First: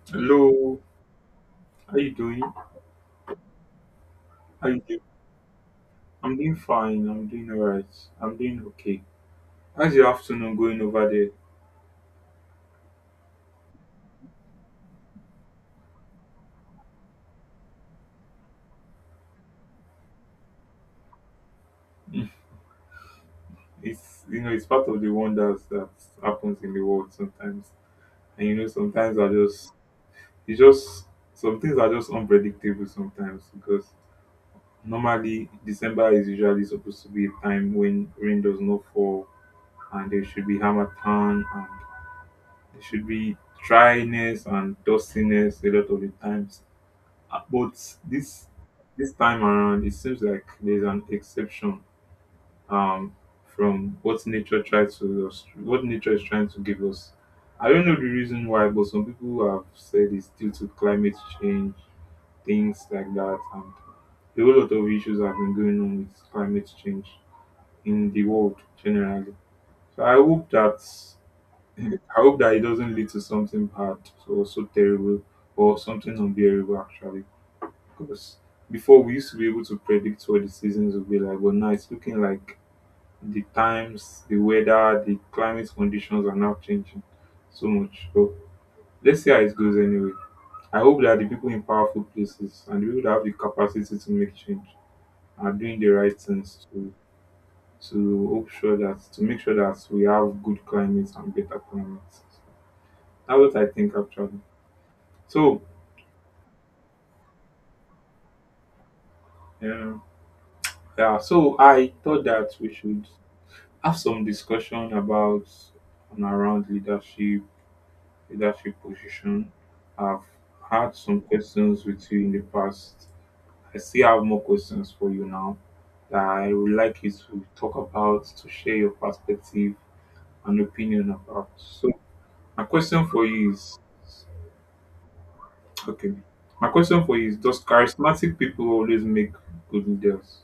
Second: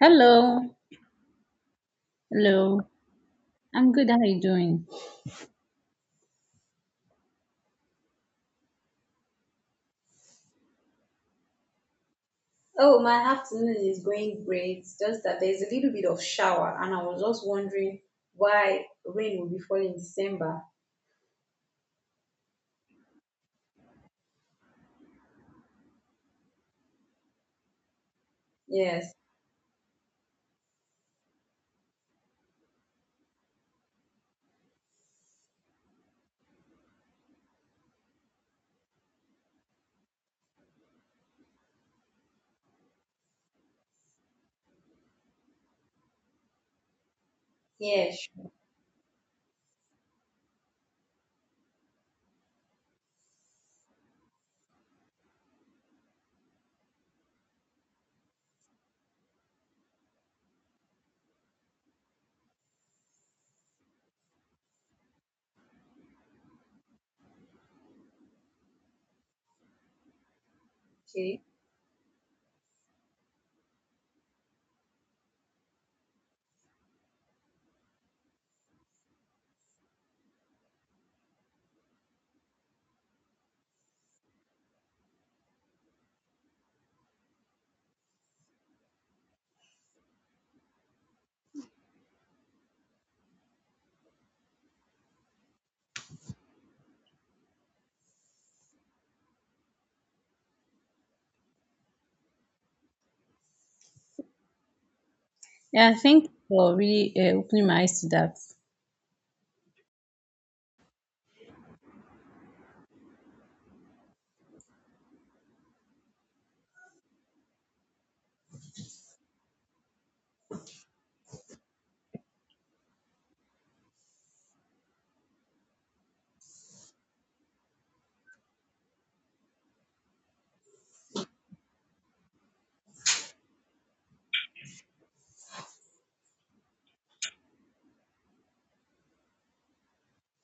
Hello, Hello, how you doing? hello. I'm good. How are you How you doing? doing? I'm doing fine. I'm doing alright. I'm doing okay. How's your afternoon going over there? Oh, my afternoon is going great. Just that there's a little bit of shower, and I was just wondering why rain will be falling in December. It's you know it's part of the wonders that happens in the world sometimes. And Yes, sometimes I just it's just some things are just unpredictable sometimes because normally December is usually supposed to be a time when rain does not fall, and there should be hammer town, and there should be dryness and dustiness a lot of the times. But yes. this this time around, it seems like there's an exception um, from what nature tries to us, what nature is trying to give us. I don't know the reason why, but some people have said it's due to climate change, things like that, and a whole lot of issues have been going on with climate change in the world generally. So I hope that Okay. I hope that it doesn't lead to something bad or so terrible or something unbearable actually. Because before we used to be able to predict what the seasons would be like, but now it's looking like the times, the weather, the climate conditions are now changing so much. So let's see how it goes anyway. I hope that the people in powerful places and the people that have the capacity to make change are doing the right things to hope sure that to make sure that we have good climates and better climates. That's what I think actually. So Yeah, thank you for really opening my eyes to that. um, yeah, so I thought that we should have some discussion about and around leadership, leadership position. I've had some questions with you in the past. I still have more questions for you now that I would like you to talk about, to share your perspective and opinion about. So my question for you is okay. My question for you is, does charismatic people always make good leaders?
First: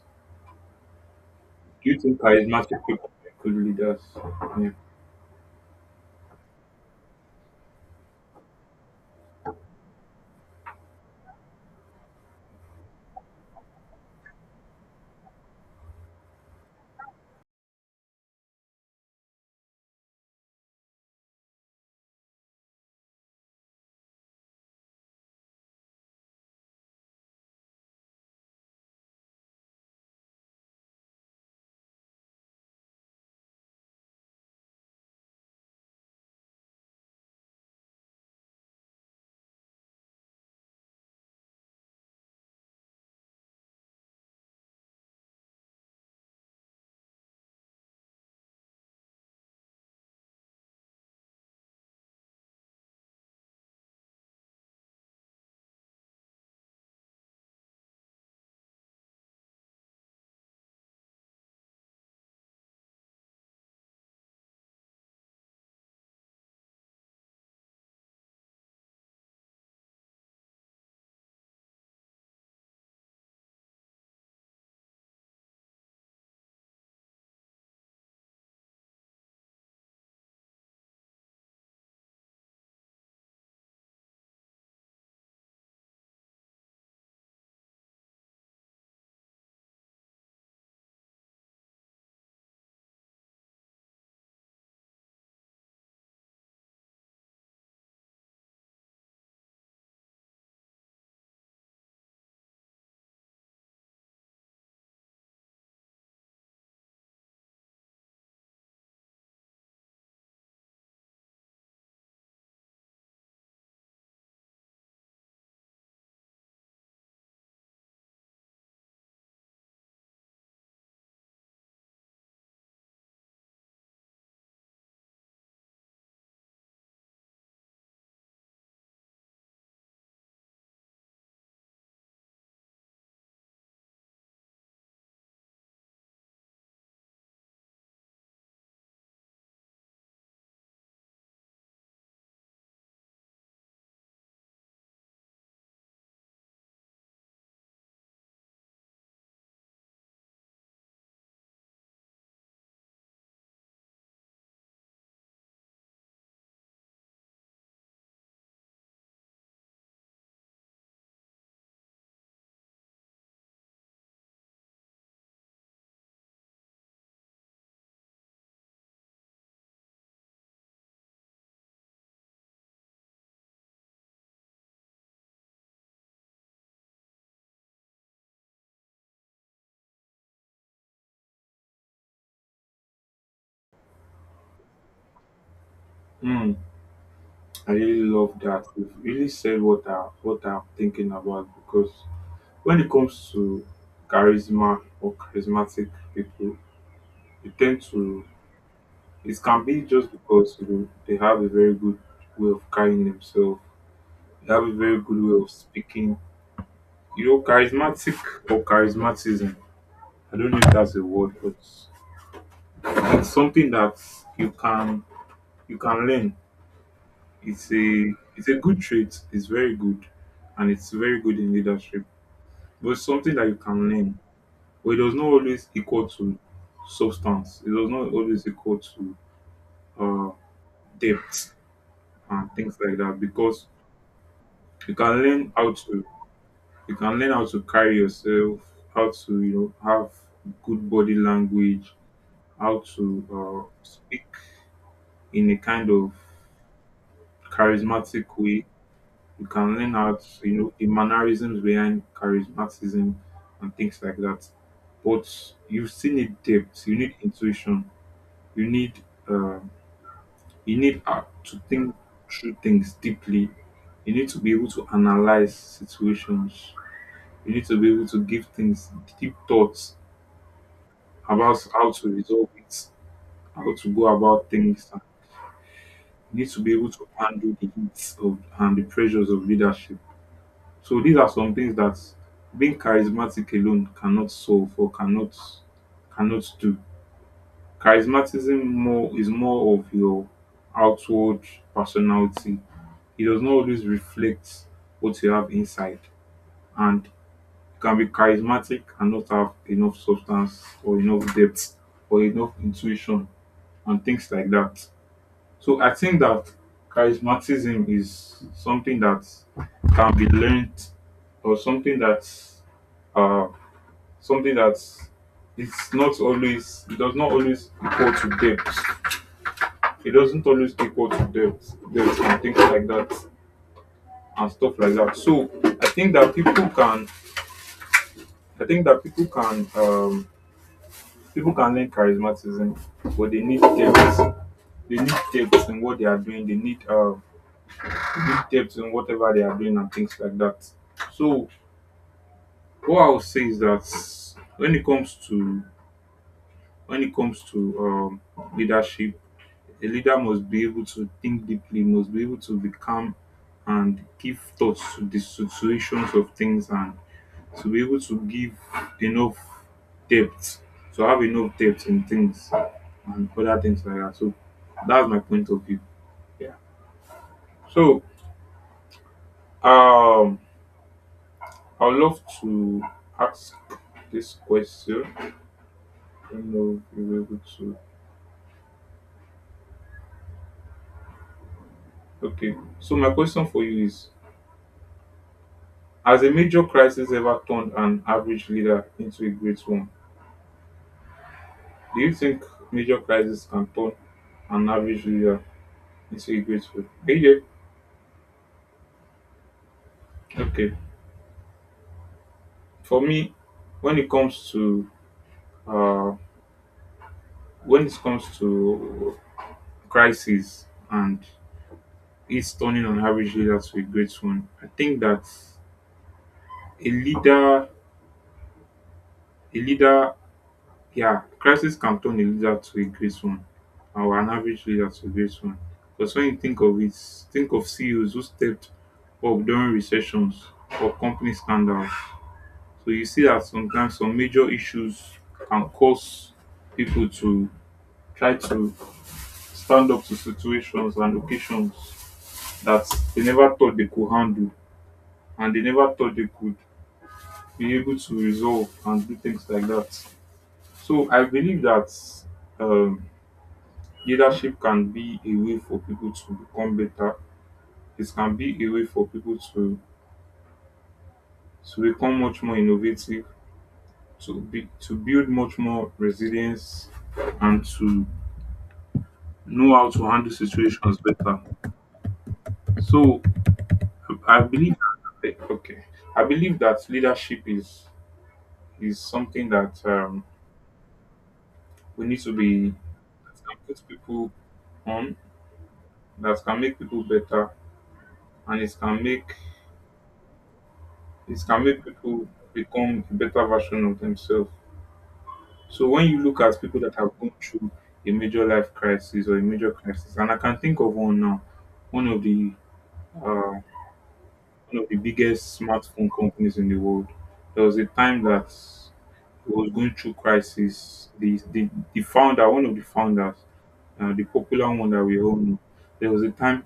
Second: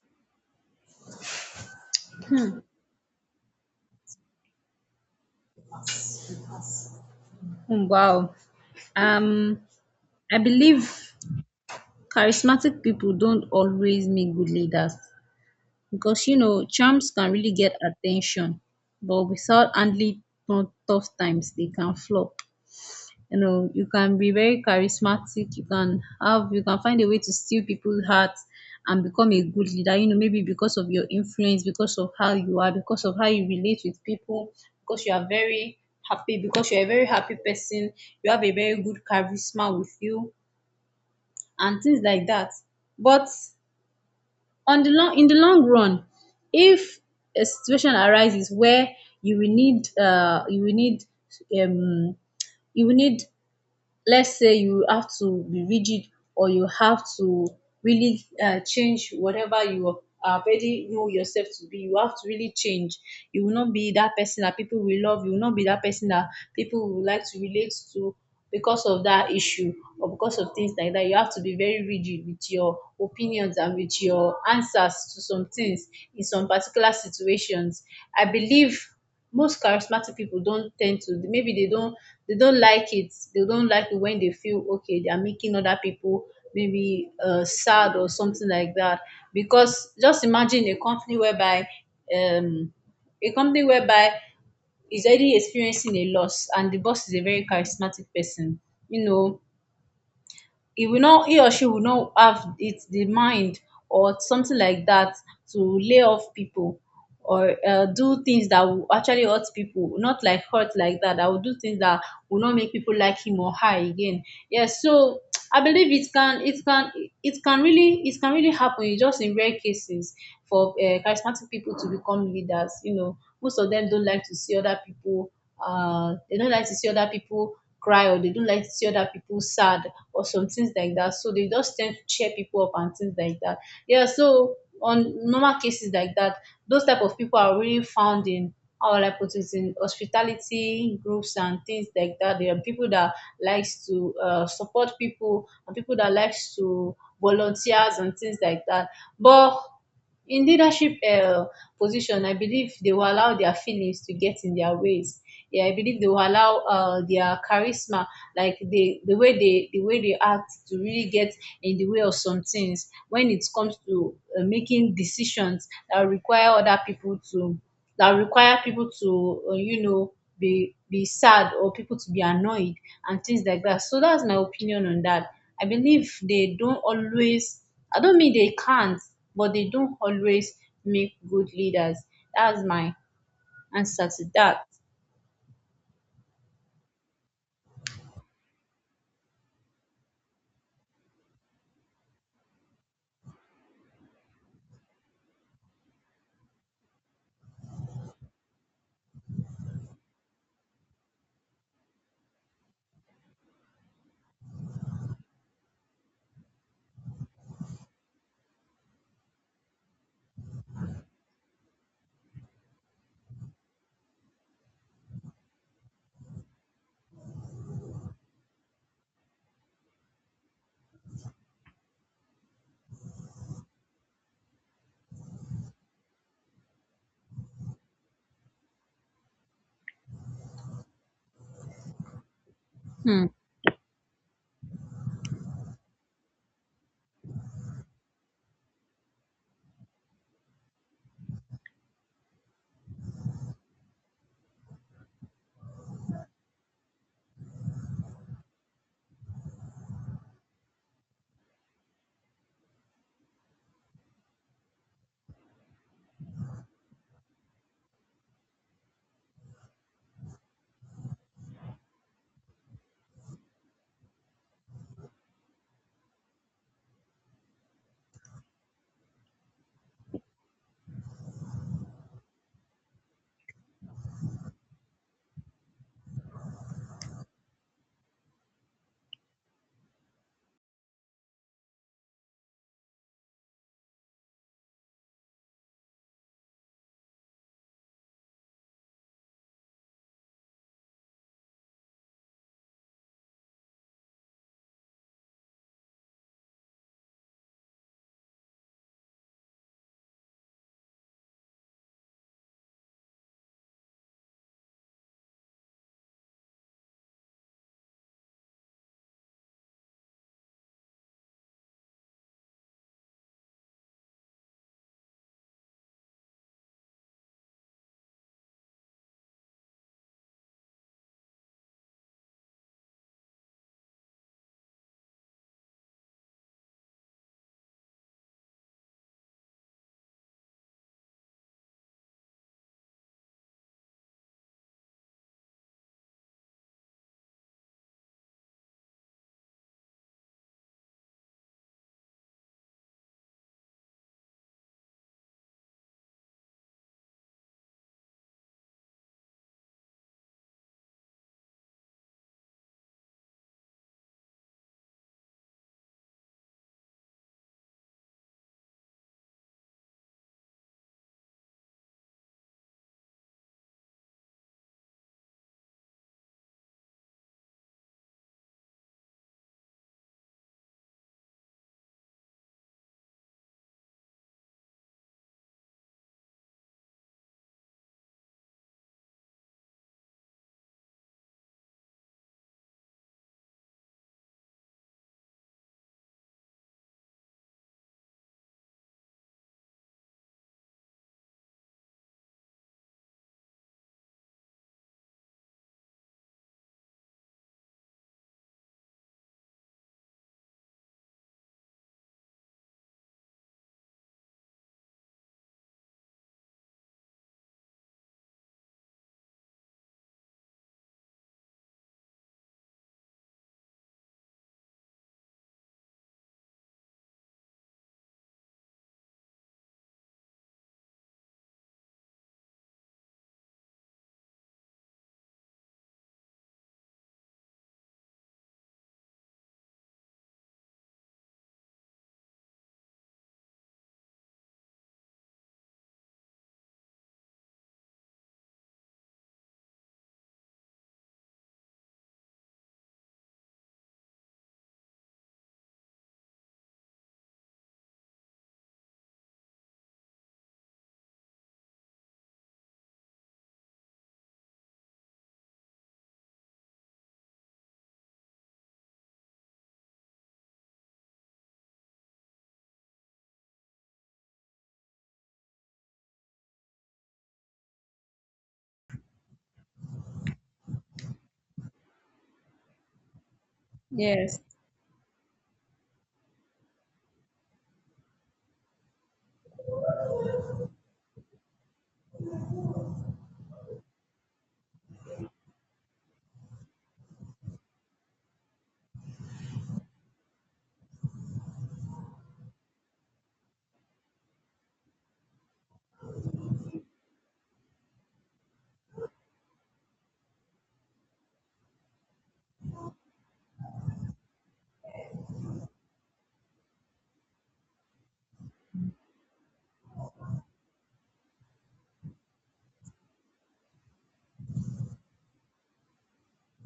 Do you think charismatic people make good leaders? Yeah. Hmm. Wow. Um, I believe charismatic people don't always make good leaders because you know charms can really get attention, but without handling tough times, they can flop. You know, you can be very charismatic, you can find a way to steal people's hearts and become a good leader. You know, maybe because of your influence, because of how you are, because of how you relate with people, because you are very happy because you're a very happy person, you have a very good charisma with you and things like that. But on the long in the long run, if a situation arises where you will need uh you will need um you will need, let's say you have to be rigid, or you have to really change whatever you already know yourself to be, you have to really change. You will not be that person that people will love, you will not be that person that people will like to relate to because of that issue, or because of things like that, you have to be very rigid with your opinions and with your answers to some things in some particular situations. I believe most charismatic people don't tend to, maybe they don't like it, when they feel okay they are making other people maybe sad or something like that. Because just imagine a company whereby, um, a company whereby is already experiencing a loss and the boss is a very charismatic person. You know, he or she will not have it the mind or something like that to lay off people, or do things that will actually hurt people. Not like hurt like that, that will do things that will not make people like him or her again. Yes, so I believe it can, it can really, it can really happen. It's just in rare cases for charismatic people to become leaders. You know, most of them don't like to see other people, they don't like to see other people cry, or they don't like to see other people sad or some things like that. So they just tend to cheer people up and things like that. Yeah, so on normal cases like that, those type of people are really found in, how will I put it, in hospitality groups and things like that. There are people that likes to support people, and people that likes to volunteers and things like that. But in leadership position, I believe they will allow their feelings to get in their ways. Yeah, I believe they will allow their charisma, like the way they the way they act to really get in the way of some things when it comes to making decisions that require other people to, that require people to, be sad, or people to be annoyed and things like that. So that's my opinion on that. I believe they don't always, I don't mean they can't, but they don't always make good leaders. That's my answer to that. Hmm. I really love that. You've really said what I'm thinking about because when it comes to charisma or charismatic people, they tend to it can be just because they have a very good way of carrying themselves, they have a very good way of speaking. You know, charismatic or charismatism. I don't know if that's a word, but it's something that you can you can learn. It's a it's a good trait. It's very good, and it's very good in leadership, but it's something that you can learn, but it does not always equal to substance. It does not always equal to uh, depth and things like that Hmm. because you can learn how to you can learn how to carry yourself, how to have good body language, how to speak in a kind of charismatic way. You can learn how to, the mannerisms behind charismaticism and things like that. But you still need depth. You need intuition, you need um, you need to think through things deeply. You need to be able to analyze situations. You need to be able to give things deep thoughts about how to resolve it, how to go about things. You need to be able to handle the heat of and the pressures of leadership. So these are some things that being charismatic alone cannot solve or cannot do. Charismatism more is more of your outward personality. It does not always reflect what you have inside, and you can be charismatic and not have enough substance or enough depth or enough intuition and things like that. So I think that charismaticism is something that can be learned or uh something that's it's not always it does not always equal to depth. It doesn't always equal to depth, and things like that. And stuff like that. So I think that people can, I think that people can learn charismatism, but they need depth. They need depth in what they are doing. They need depth in whatever they are doing and things like that. So what I would say is that when it comes to when it comes to leadership, a leader must be able to think deeply, must be able to be calm and give thoughts to the situations of things and to be able to give enough depth, to have enough depth in things and other things like that. So that's my point of view. Yeah. So um I'd love to ask this question. I don't know if you're able to okay. So my question for you is, has a major crisis ever turned an average leader into a great one? Do you think major crises can turn an average user into a grateful? AJ, okay. For me, when it comes to uh, when it comes to crisis and it's turning an average leader to a great one, I think that a leader, a leader, yeah, crisis can turn a leader to a great one, or an average leader to a great one. Because when you think of it, think of CEOs who stepped up during recessions or company scandals. So you see that sometimes some major issues can cause people to try to stand up to situations and occasions that they never thought they could handle and they never thought they could be able to resolve and do things like that. So I believe that um, leadership can be a way for people to become better. It can be a way for people to become much more innovative, to be to build much more resilience, and to know how to handle situations better. So I Yes. believe that, okay, I believe that leadership is something that we need to be that can put people on, that can make people better, and it can make people become a better version of themselves. So when you look at people that have gone through a major life crisis or a major crisis, and I can think of one now, one of the uh, one of the biggest smartphone companies in the world. There was a time that it was going through crisis. The founder, one of the founders, the popular one that we all know, there was a time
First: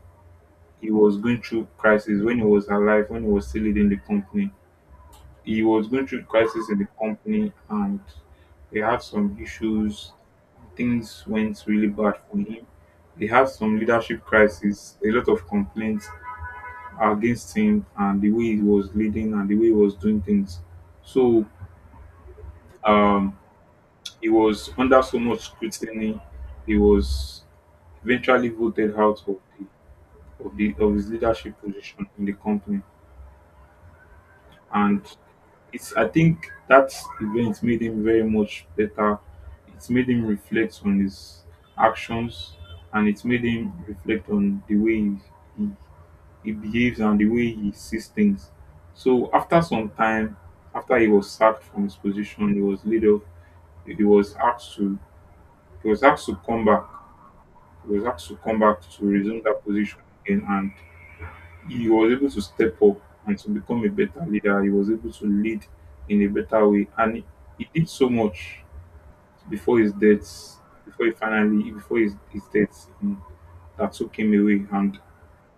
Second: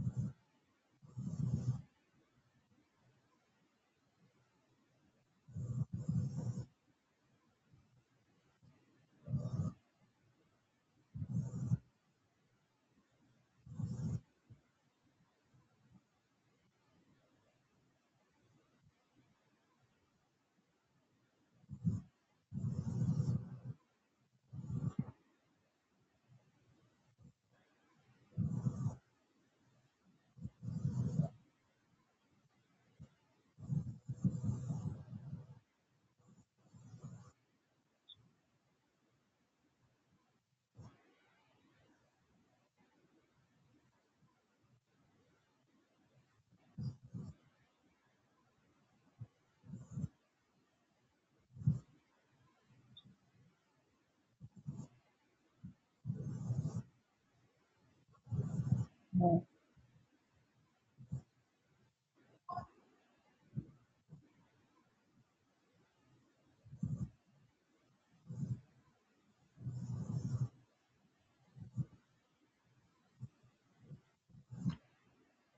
he was going through crisis when he was alive, when he was still leading the company. He was going through crisis in the company, and they had some issues. Things went really bad for him. They had some leadership crisis, a lot of complaints against him and the way he was leading and the way he was doing things. So um, he was under so much scrutiny. He was eventually voted out of the of the of his leadership position in the company, and it's I think that event made him very much better. It made him reflect on his actions, and it made him reflect on the way he, he behaves and the way he sees things. So after some time, after he was sacked from his position, he was laid off. He was asked to he was asked to come back. He was asked to come back to resume that position again, and he was able to step up and to become a better leader. He was able to lead in a better way, and he did so much before his death. Before he finally, before his death, that took him away, and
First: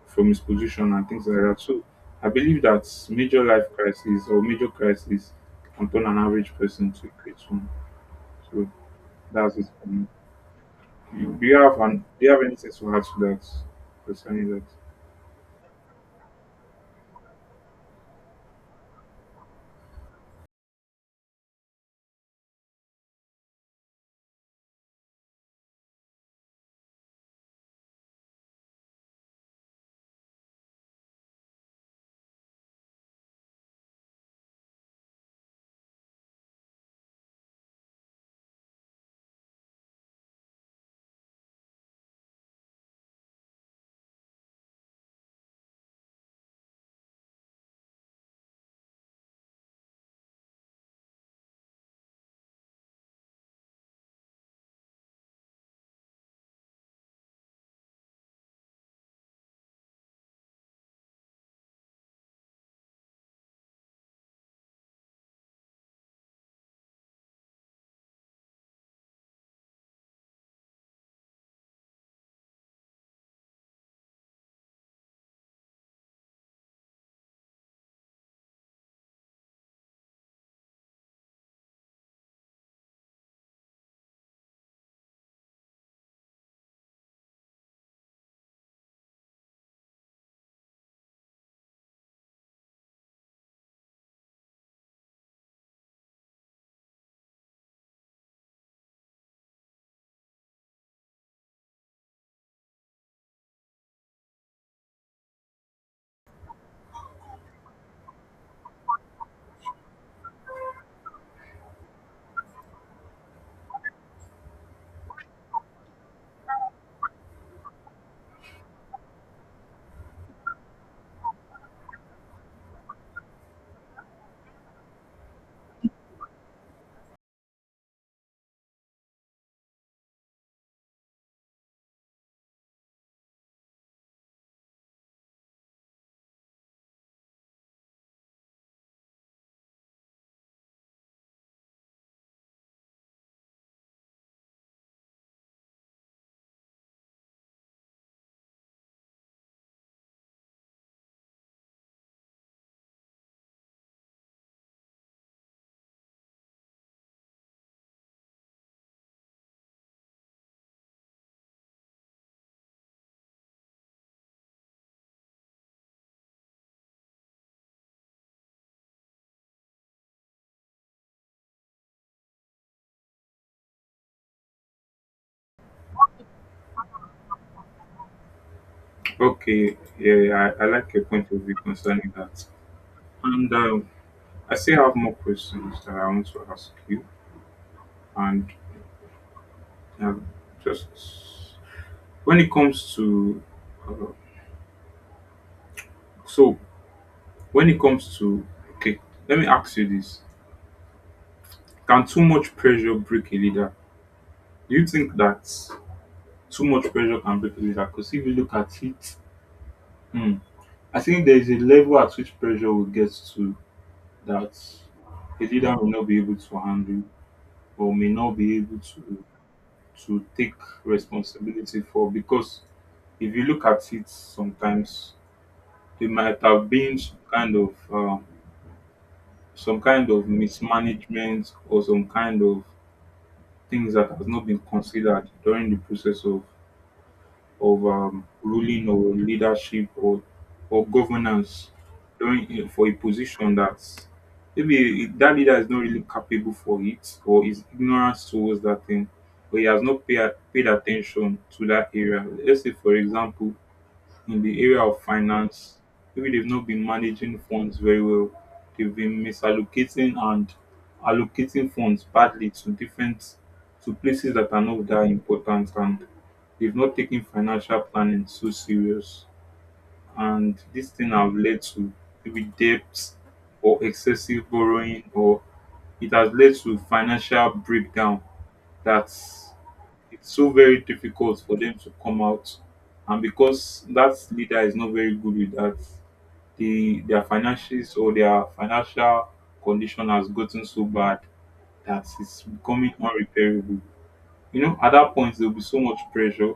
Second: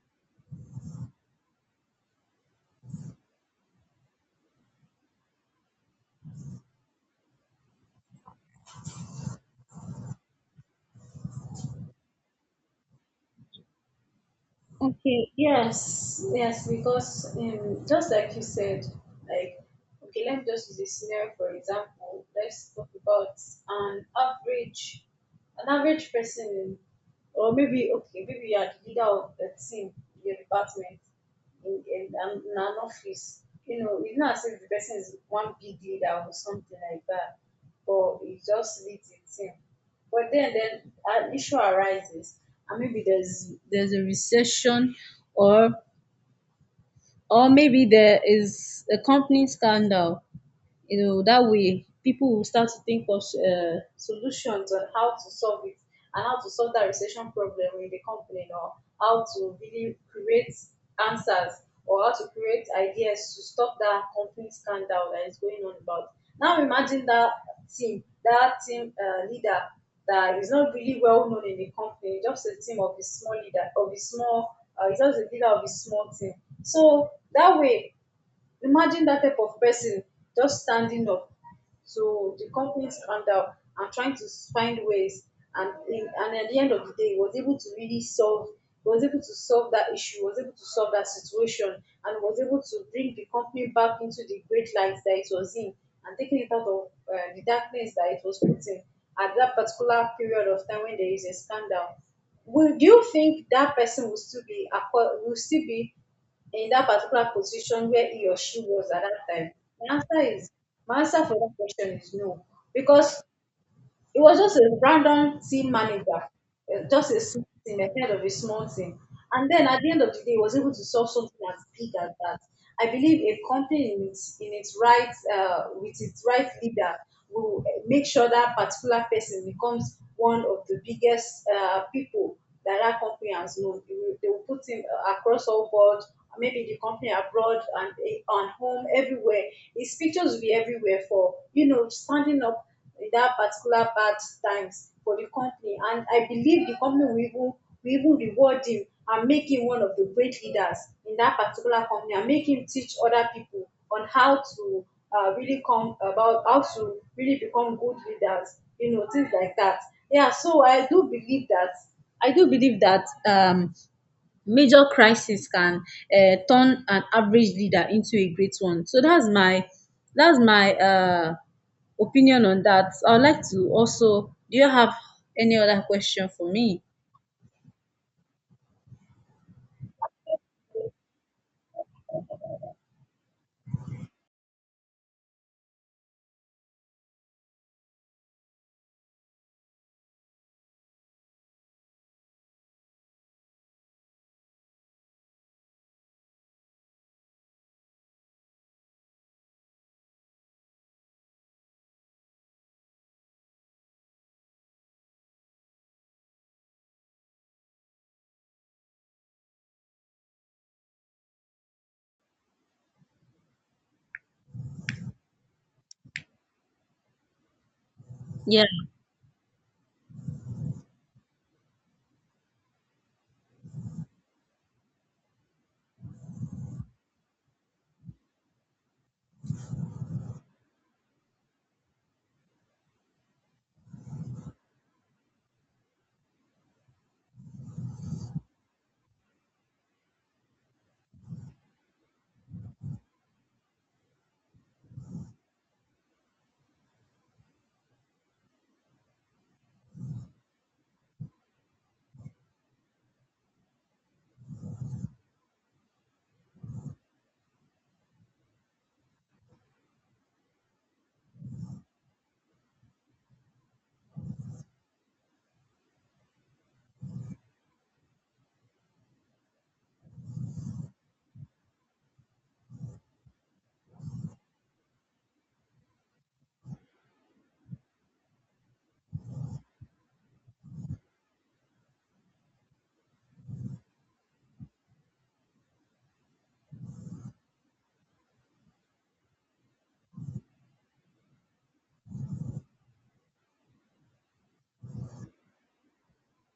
from his position and things like that. So I believe that major life crisis or major crisis can turn an average person to a great one. So that's it for me. You- do you have an, do you have anything to add to that concerning that? Okay, yes, yes, because just like you said, like, okay, let's just use a scenario for example. Let's talk about an average, an average person, or maybe, okay, maybe you're the leader of the team, your department, in an office. You know, it's not as if the person is one big leader or something like that, but it just leads a team. But then an issue arises, and maybe there's a recession, or or maybe there is a company scandal. You know, that way people will start to think of solutions on how to solve it and how to solve that recession problem in the company, or how to really create answers, or how to create ideas to stop that company scandal that is going on about. Now imagine that team, that team leader that is not really well known in the company, just a team of a small leader of a small he's just a leader of a small team. So that way, imagine that type of person just standing up to the company's stand and trying to find ways, and at the end of the day, was able to really solve. Was able to solve that issue. Was able to solve that situation, and was able to bring the company back into the great light that it was in, and taking it out of the darkness that it was put in at that particular period of time when there is a scandal. Would, do you think that person will still be will still be in that particular position where he or she was at that time? The answer is, my answer for that question is no. Because it was just a random team manager, just a small team, a head of a small team. And then at the end of the day, he was able to solve something as big as that. I believe a company in in its right, with its right leader, will make sure that particular person becomes one of the biggest people that that company has known. They will put him across all board, maybe the company abroad and eh, on home, everywhere. His pictures will be everywhere for, you know, standing up that particular bad times for the company. And I believe the company will even reward him and make him one of the great leaders in that particular company and make him teach other people on how to really come about how to really become good leaders, you know, things like that. Yeah, so I do believe that, i do believe that um major crisis can turn an average leader into a great one. So that's my, that's my opinion on that. I would like to also. Do you have any other question for me? Okay, yeah, I like your point of view concerning that. And I still have more questions that I want to ask you. And um, just when it comes to, uh, so when it comes to, okay, let me ask you this. Can too much pressure break a leader? Do you think that too much pressure can break a leader? Because if you look at it, hmm, I think there is a level at which pressure will get to that a leader will not be able to handle or may not be Yeah, able to take responsibility for. Because if you look at it, sometimes there might have been some kind of mismanagement or some kind of things that has not been considered during the process of ruling or leadership or governance during for a position that maybe that leader is not really capable for it or is ignorant towards that thing or he has not paid attention to that area. Let's say for example in the area of finance, maybe they've not been managing funds very well. They've been misallocating and allocating funds badly to different to places that are not that important, and they've not taken financial planning so serious. And this thing have led to maybe debts or excessive borrowing, or it has led to financial breakdown that's it's so very difficult for them to come out. And because that leader is not very good with that, the their finances or their financial condition has gotten so bad that it's becoming unrepairable. You know, at that point there will be so much pressure,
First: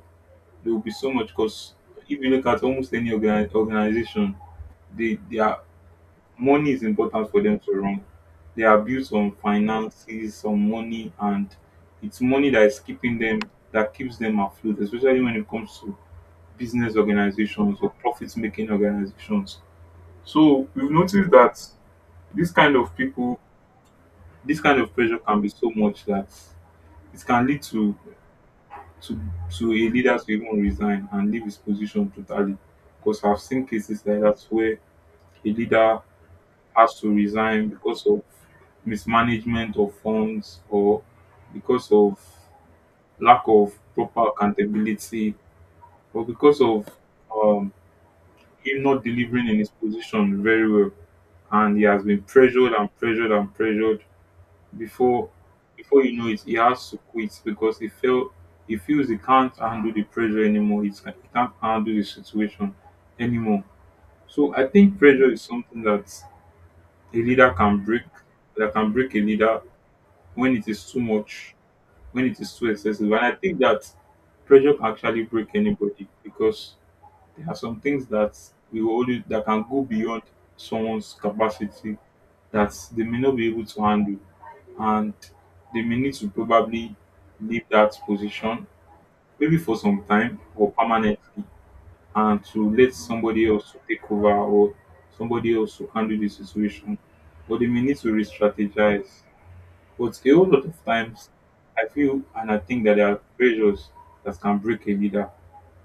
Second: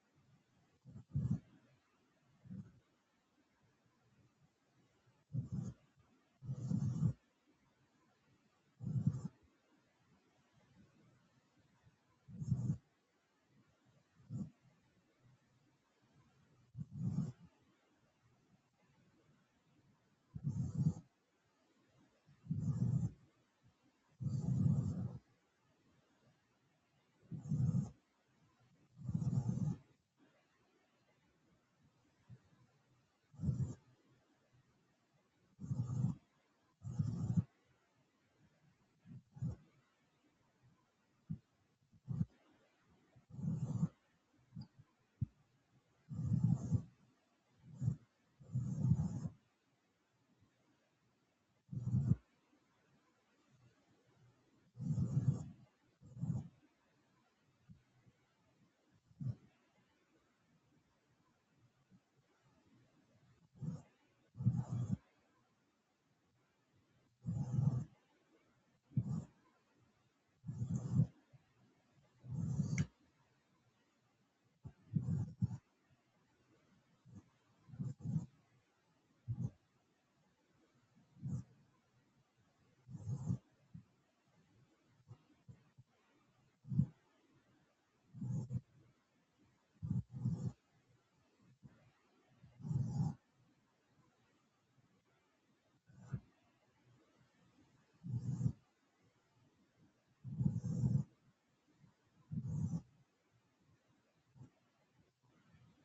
there will be so much because if you look at almost any organization, they are money is important for them to run. They are built on finances, on money, and it's money that is keeping them, that keeps them afloat, especially when it comes to business organizations or profit making organizations. So we've noticed that this kind of people, this kind of pressure can be so much that it can lead to to, to a leader to even resign and leave his position totally. Because I've seen cases like that where a leader has to resign because of mismanagement of funds, or because of lack of proper accountability, or because of um, him not delivering in his position very well. And he has been pressured and pressured and pressured before before you know it, he has to quit because he felt he feels he can't handle the pressure anymore. He can't handle the situation anymore. So I think pressure is something that a leader can break, that can break a leader when it is too much, when it is too excessive. And I think that pressure can actually break anybody because there are some things that we will only that can go beyond someone's capacity that they may not be able to handle, and they may need to probably leave that position maybe for some time or permanently, and to let somebody else to take over, or somebody else to handle the situation, or they may need to re-strategize. But a whole lot of times, I feel and I think that there are pressures that can break a leader,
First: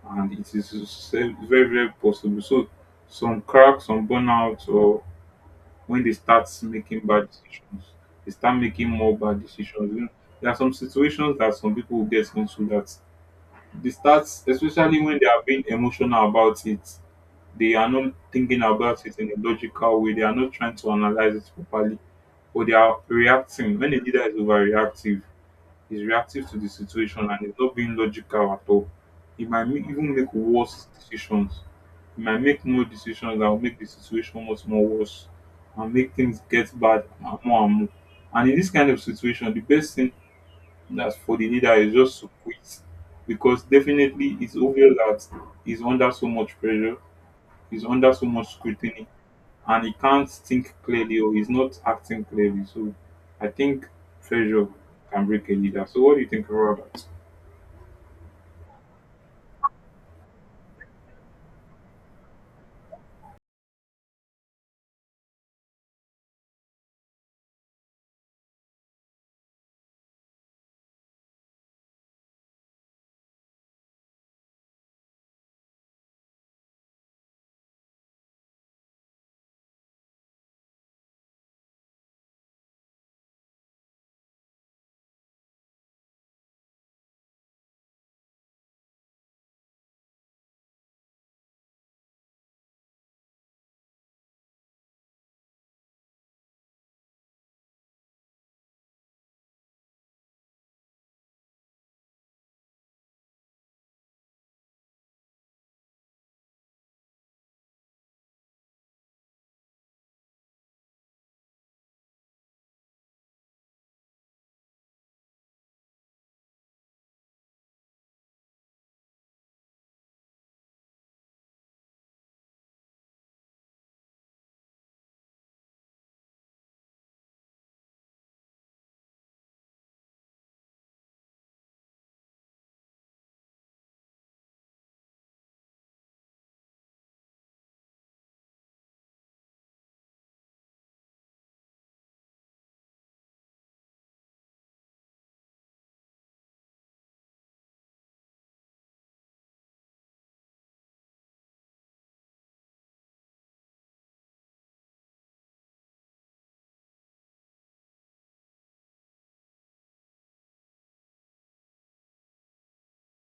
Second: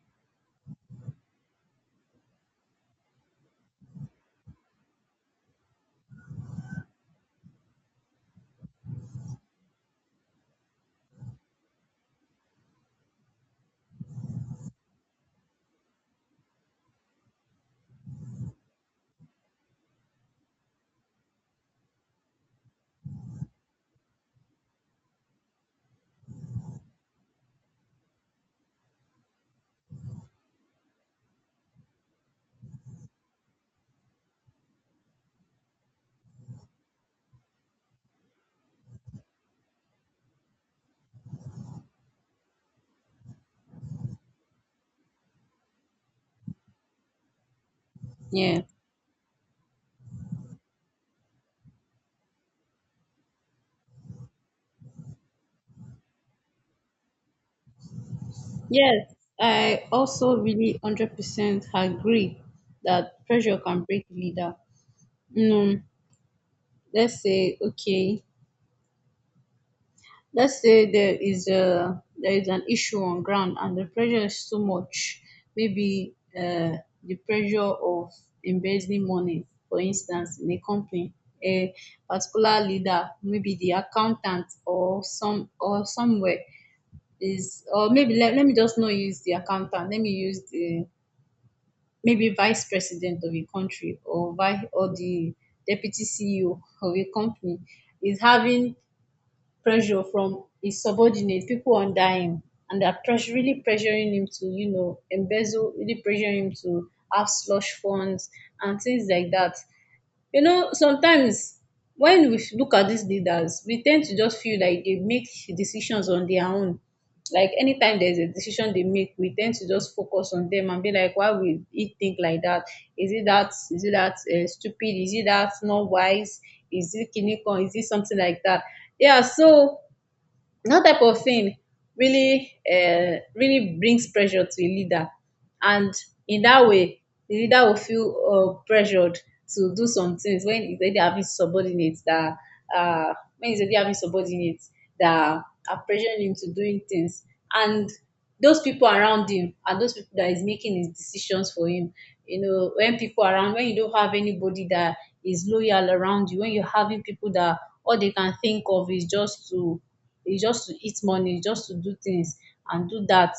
and it is very, very possible. So, some cracks, some burnout, or when they start making bad decisions, they start making more bad decisions. You know, there are some situations that some people will get into that they start, especially when they are being emotional about it, they are not thinking about it in a logical way, they are not trying to analyze it properly, or they are reacting. When a leader is overreactive, is reactive to the situation and is not being logical at all. He might make, even make worse decisions. He might make more decisions that will make the situation much more worse and make things get bad and more and more. And in this kind of situation, the best thing that's for the leader is just to quit because definitely it's obvious that he's under so much pressure, he's under so much yeah, scrutiny, and he can't think clearly or he's not acting clearly. So I think pressure can break a leader. So what do you think about that? yes. I also really 100% agree that pressure can break leader. You know, let's say okay, let's say there is an issue on ground and the pressure is too much. Maybe the pressure of embezzling money, for instance, in a company, a particular leader, maybe the accountant or some or somewhere is, or maybe let, let me just not use the accountant. Let me use the maybe vice president of a country, or vice or the deputy CEO of a company, is having pressure from his subordinate, people under him, and they're pressure, really pressuring him to, you know, embezzle, really pressuring him to have slush funds and things like that. You know, sometimes when we look at these leaders, we tend to just feel like they make decisions on their own. Like anytime there's a decision they make, we tend to just focus on them and be like, why will he think like that? Is it that? Is it that stupid? Is it that not wise? Is it kinikon? Is it something like that? Yeah. So that type of thing really really brings pressure to a leader, and in that way the leader will feel pressured to do some things when he's already having subordinates that uh, when he's already having subordinates that are pressuring him to doing things, and those people around him and those people that is making his decisions for him. You know, when people around, when you don't have anybody that is loyal around you, when you're having people that all they can think of is just to, it's just to eat money, just to do things and do that,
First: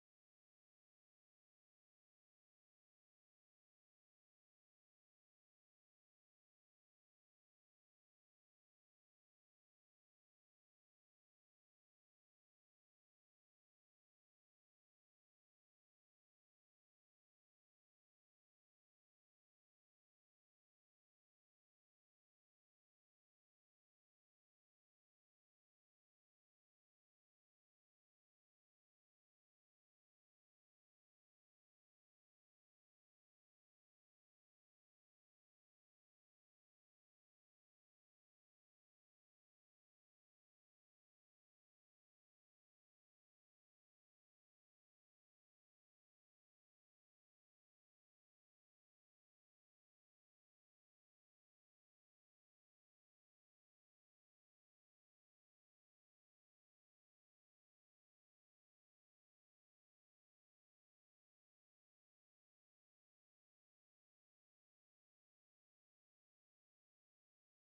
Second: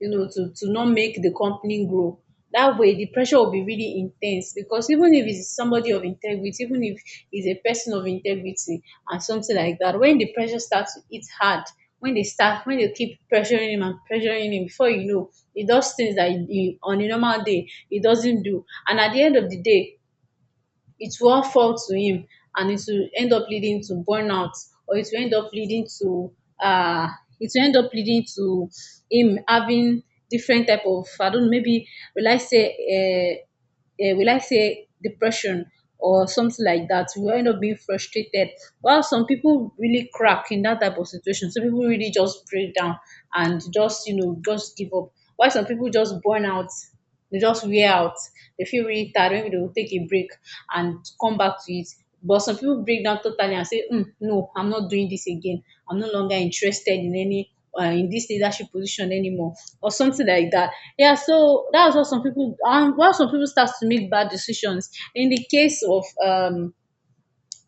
you know, to not make the company grow. That way the pressure will be really in ten se, because even if it's somebody of integrity, even if it's a person of integrity and something like that, when the pressure starts to eat hard, when they start when they keep pressuring him and pressuring him, before you know, he does things that on a normal day he doesn't do, and at the end of the day it will all fall to him, and it will end up leading to burnout, or it will end up leading to, uh it will end up leading to him having different type of, I don't know, maybe will I say, will I say depression or something like that. We end up being frustrated. While some people really crack in that type of situation, some people really just break down and just you know just give up. Why some people just burn out, dey just wear out, dey feel really tired, maybe dey go take a break and come back to it. But some people break down totally and say, no, I'm not doing this again. I'm no longer interested in any, in this leadership position anymore, or something like that. Yeah, so that's what some people, and why some people start to make bad decisions, in the case of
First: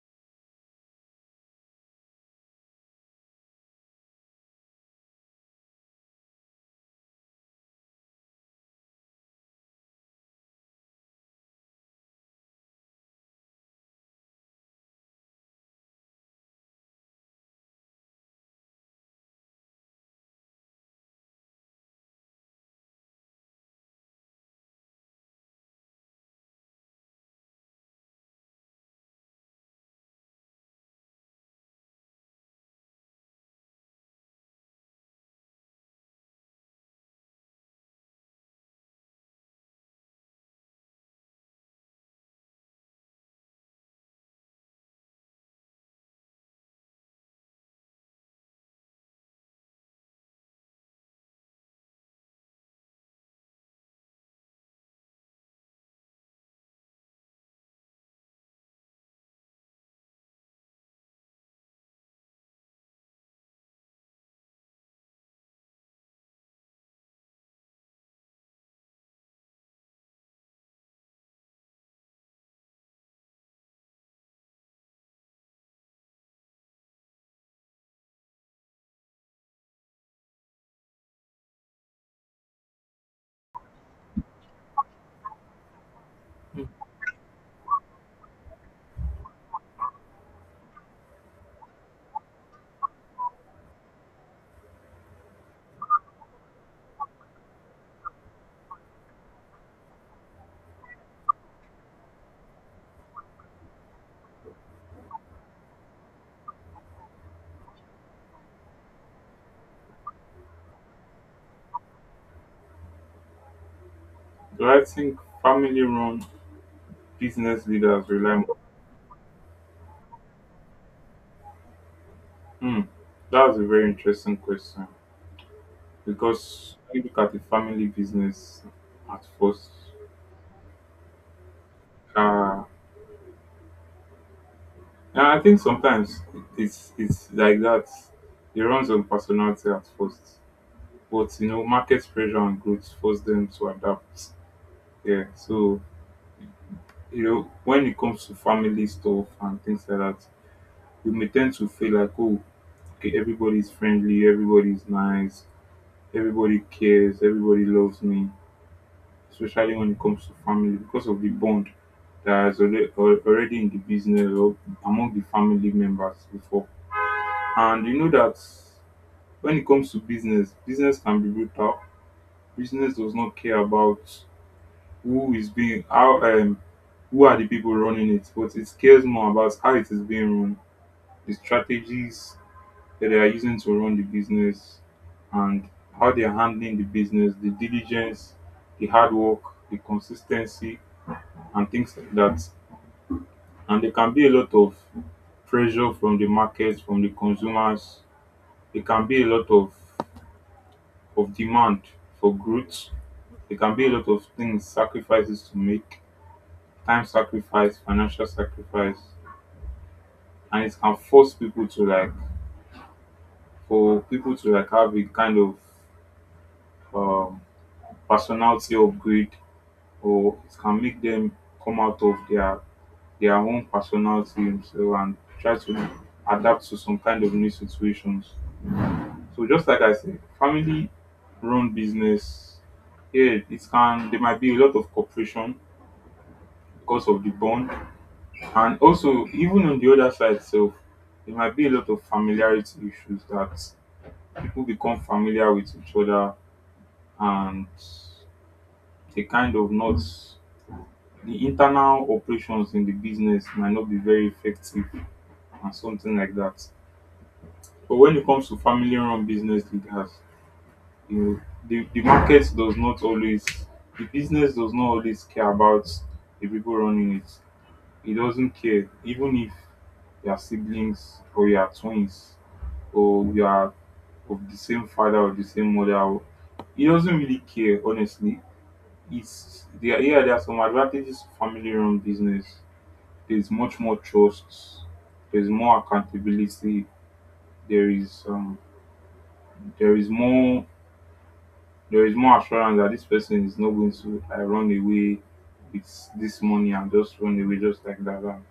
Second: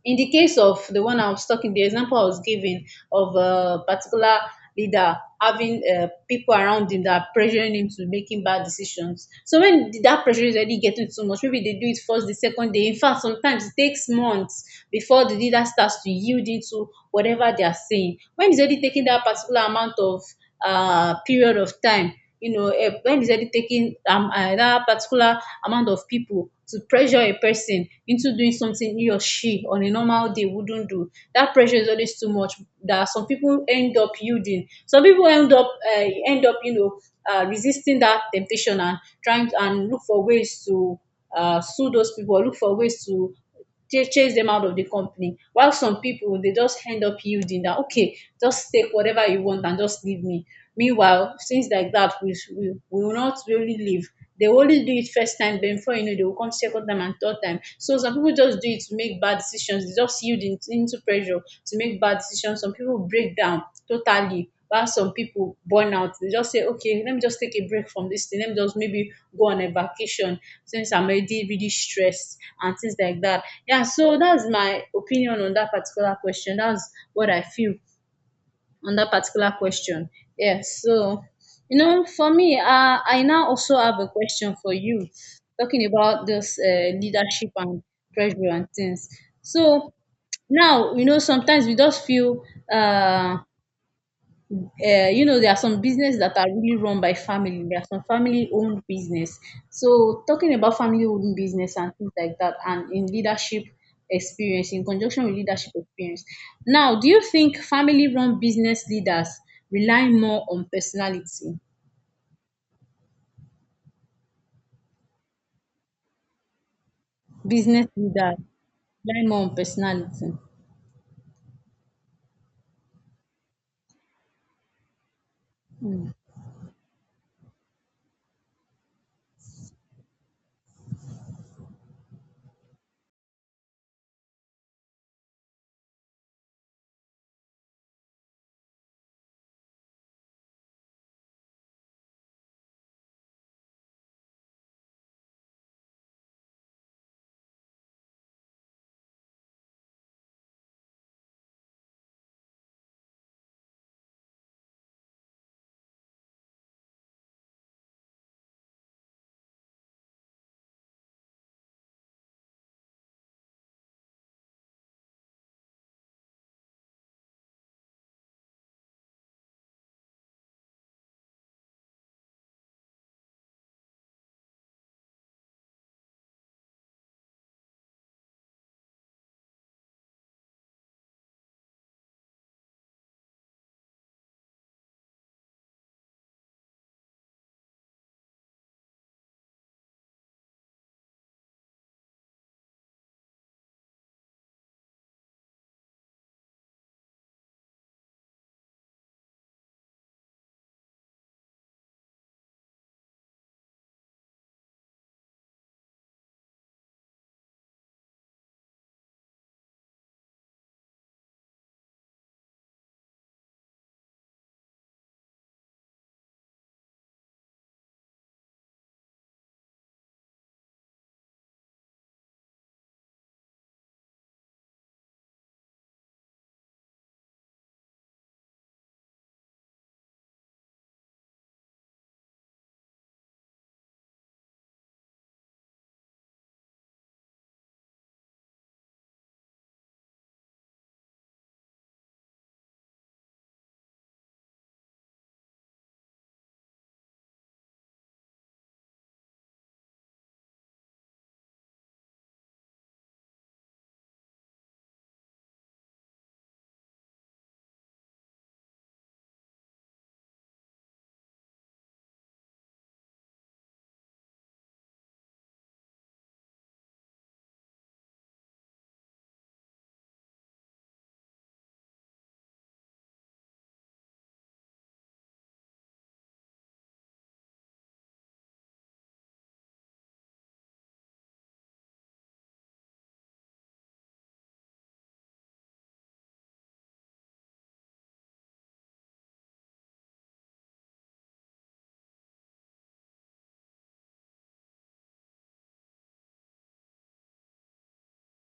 in the case of the one I was talking, the example I was giving, of a particular leader having people around him that are pressuring him to making bad decisions. So when that pressure is already getting too much, maybe they do it first, the second day. In fact, sometimes it takes months before the leader starts to yield into whatever they are saying. When he's already taking that particular amount of period of time. When is it taking that particular amount of people to pressure a person into doing something he or she on a normal day wouldn't do? That pressure is always too much. That some people end up yielding. Some people end up resisting that temptation and and look for ways to sue those people. Or look for ways to chase them out of the company, while some people they just end up yielding that okay, just take whatever you want and just leave me. Meanwhile, things like that, we will not really live. They will only do it first time, then before you know, they will come second time and third time. So some people just do it to make bad decisions. They just into pressure to make bad decisions. Some people break down totally. While some people burn out, they just say, okay, let me just take a break from this thing. Let me just maybe go on a vacation since I'm already really stressed and things like that. Yeah, so that's my opinion on that particular question. That's what I feel on that particular question. Yes. So, you know, for me, I now also have a question for you, talking about this leadership and pressure and things. So, now, you know, sometimes we just feel uh, you know, there are some businesses that are really run by family. There are some family-owned business. So talking about family-owned business and things like that, and in leadership experience, in conjunction with leadership experience. Now, do you think family-run business leaders rely more on personality? Do I think family run business Business leaders rely leaders more? rely more on personality. Hmm. That's a very interesting question Mm. because when you look at the family business at first, uh, and I think sometimes it's like that. It runs on personality at first, but you know, market pressure and growth force them to adapt. Yeah, so you know, when it comes to family stuff and things like that, we may tend to feel like, oh, okay, everybody's friendly, everybody's nice, everybody cares, everybody loves me, especially when it comes to family because of the bond that is already in the business or among the family members before. And you know that when it comes to business, business can be brutal. Business does not care about who is being, how, who are the people running it, but it cares more about how it is being run the strategies that they are using to run the business and how they are handling the business, the diligence, the hard work, the consistency, and things like that. And there can be a lot of pressure from the market, from the consumers. There can be a lot of demand for growth. There can be a lot of things, sacrifices to make, time sacrifice, financial sacrifice, and it can force people to like, for people to like have a kind of um, personality upgrade, or it can make them come out of their own personality themselves and try to adapt to some kind of new situations. So just like I said, family run business, yeah, it can there might be a lot of cooperation because of the bond. And also even on the other side itself, there might be a lot of familiarity issues that people become familiar with each other and they kind of not the internal operations in the business might not be very effective and something like that. But when it comes to family run business leaders, you know, the market does not always the business does not always care about the people running it. It doesn't care, even if you are siblings or you are twins or you are of the same father or the same mother. Or- It doesn't really care, honestly. It's there. Yeah, there are some advantages to family run business. There's much more trust, there's more accountability, there is um there is more there is more assurance that this person is not going to run away with this money and just run away just like that. And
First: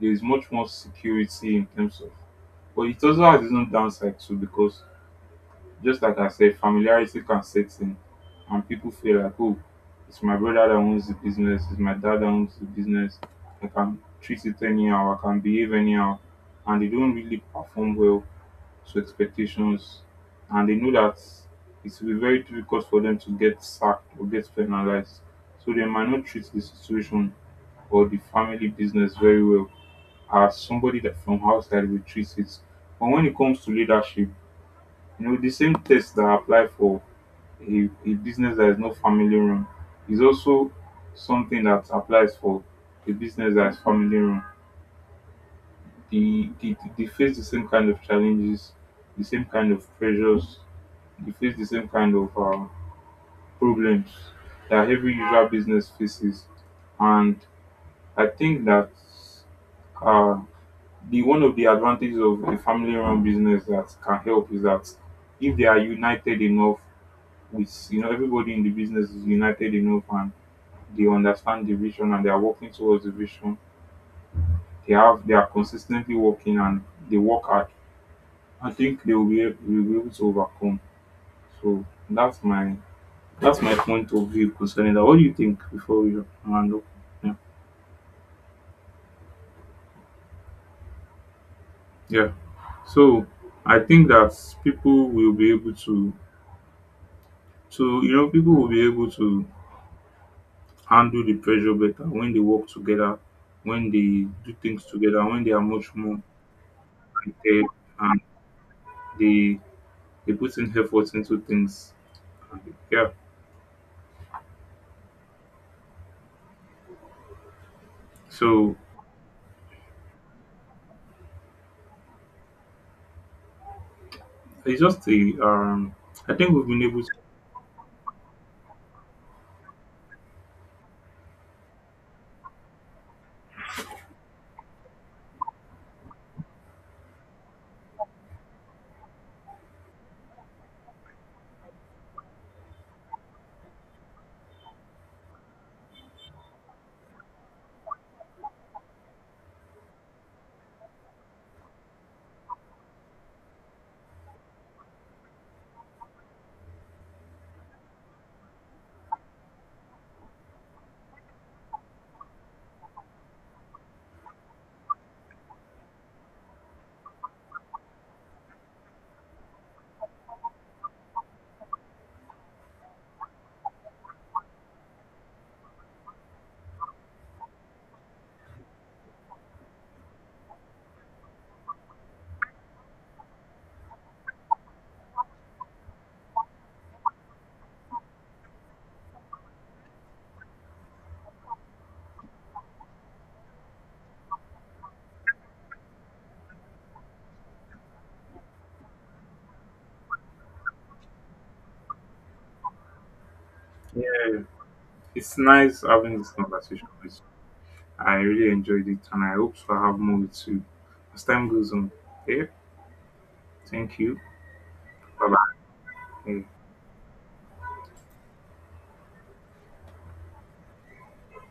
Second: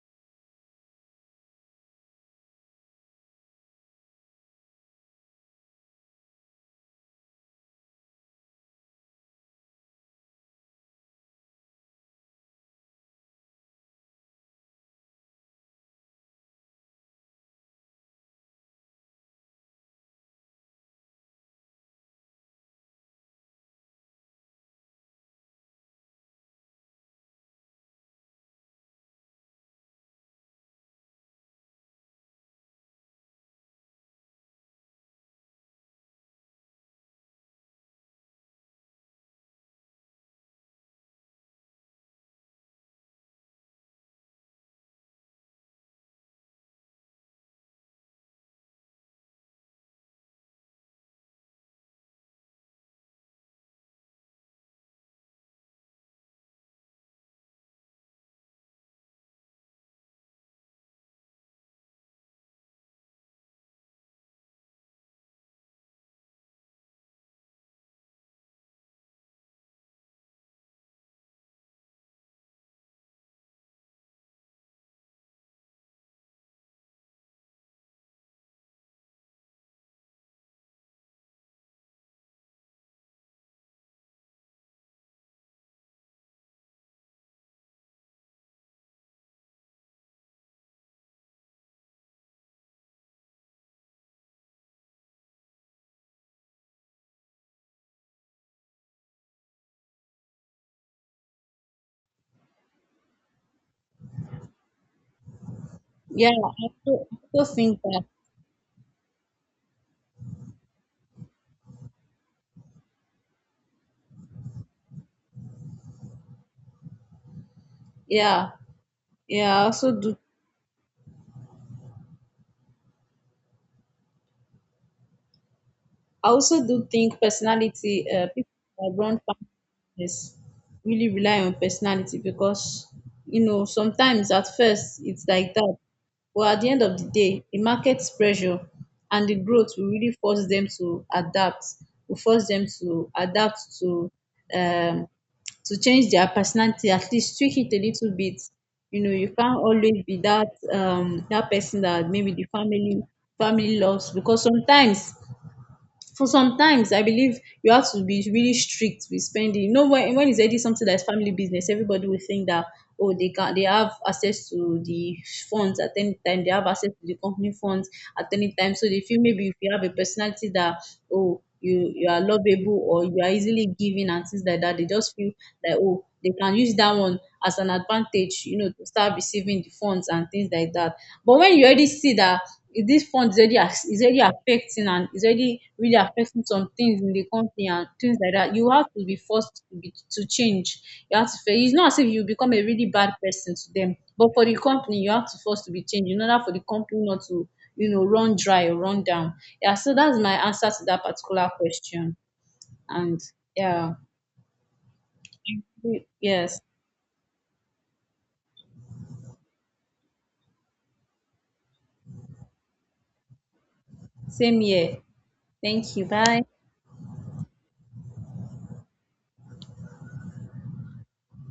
there is much more security in terms of but it also has its own downside too because Just like I said, familiarity can set in, and people feel like, oh, it's my brother that owns the business, it's my dad that owns the business. I can treat it anyhow, I can behave anyhow, and they don't really perform well to expectations, and they know that it will be very difficult for them to get sacked or get penalized. So they might not treat the situation or the family business very well as somebody that from outside will treat it. But when it comes to leadership, you know, the same tests that apply for a business that is not family run is also something that applies for a business that is family run. They face the same kind of challenges, the same kind of pressures, they face the same kind of problems that every usual business faces. And I think that uh, the one of the advantages of a family-run business that can help is that if they are united enough with you know everybody in the business is united enough and they understand the vision and they are working towards the vision. They have they are consistently working and they work hard. I think they will be, will be able to overcome. So that's my point of view concerning that. What do you think before we round up? Yeah. Yeah. So I think that people will be able to you know people will be able to handle the pressure better when they work together, when they do things together, when they are much more Yeah, I also united, think that. and they they put in effort into things. Yeah. Yeah, So yeah, it's just a I I think we've also been do able to think personality, people that run families really rely on personality because, you know, sometimes at first it's like that. But at the end of the day, the market's pressure and the growth will really force them to adapt, will force them to adapt um, to change their personality, at least tweak it a little bit. You know, you can't always be that that person that maybe the family loves, because sometimes, for sometimes I believe you have to be really strict with spending. You know, when it's already something that's family business, everybody will think that, oh, they can they have access to the funds at any time, they have access to the company funds at any time. So they feel, maybe if you have a personality that, oh, you are lovable or you are easily giving and things like that, they just feel like, oh, they can use that one as an advantage, you know, to start receiving the funds and things like that. But when you already see that if this fund is already affecting and is already really affecting some things in the company and things like that, you have to be forced to be to change you it's not as if you become a really bad person to them but for the company you have to force to be changed in order for the company not to, you know, run dry or run down. Yeah, so that's my answer to that particular question, and yeah. it's nice having this Yes, conversation with you. I really enjoyed it and I hope to have more with you as time goes on. Okay. Thank you. same here, Bye thank you, bye. bye.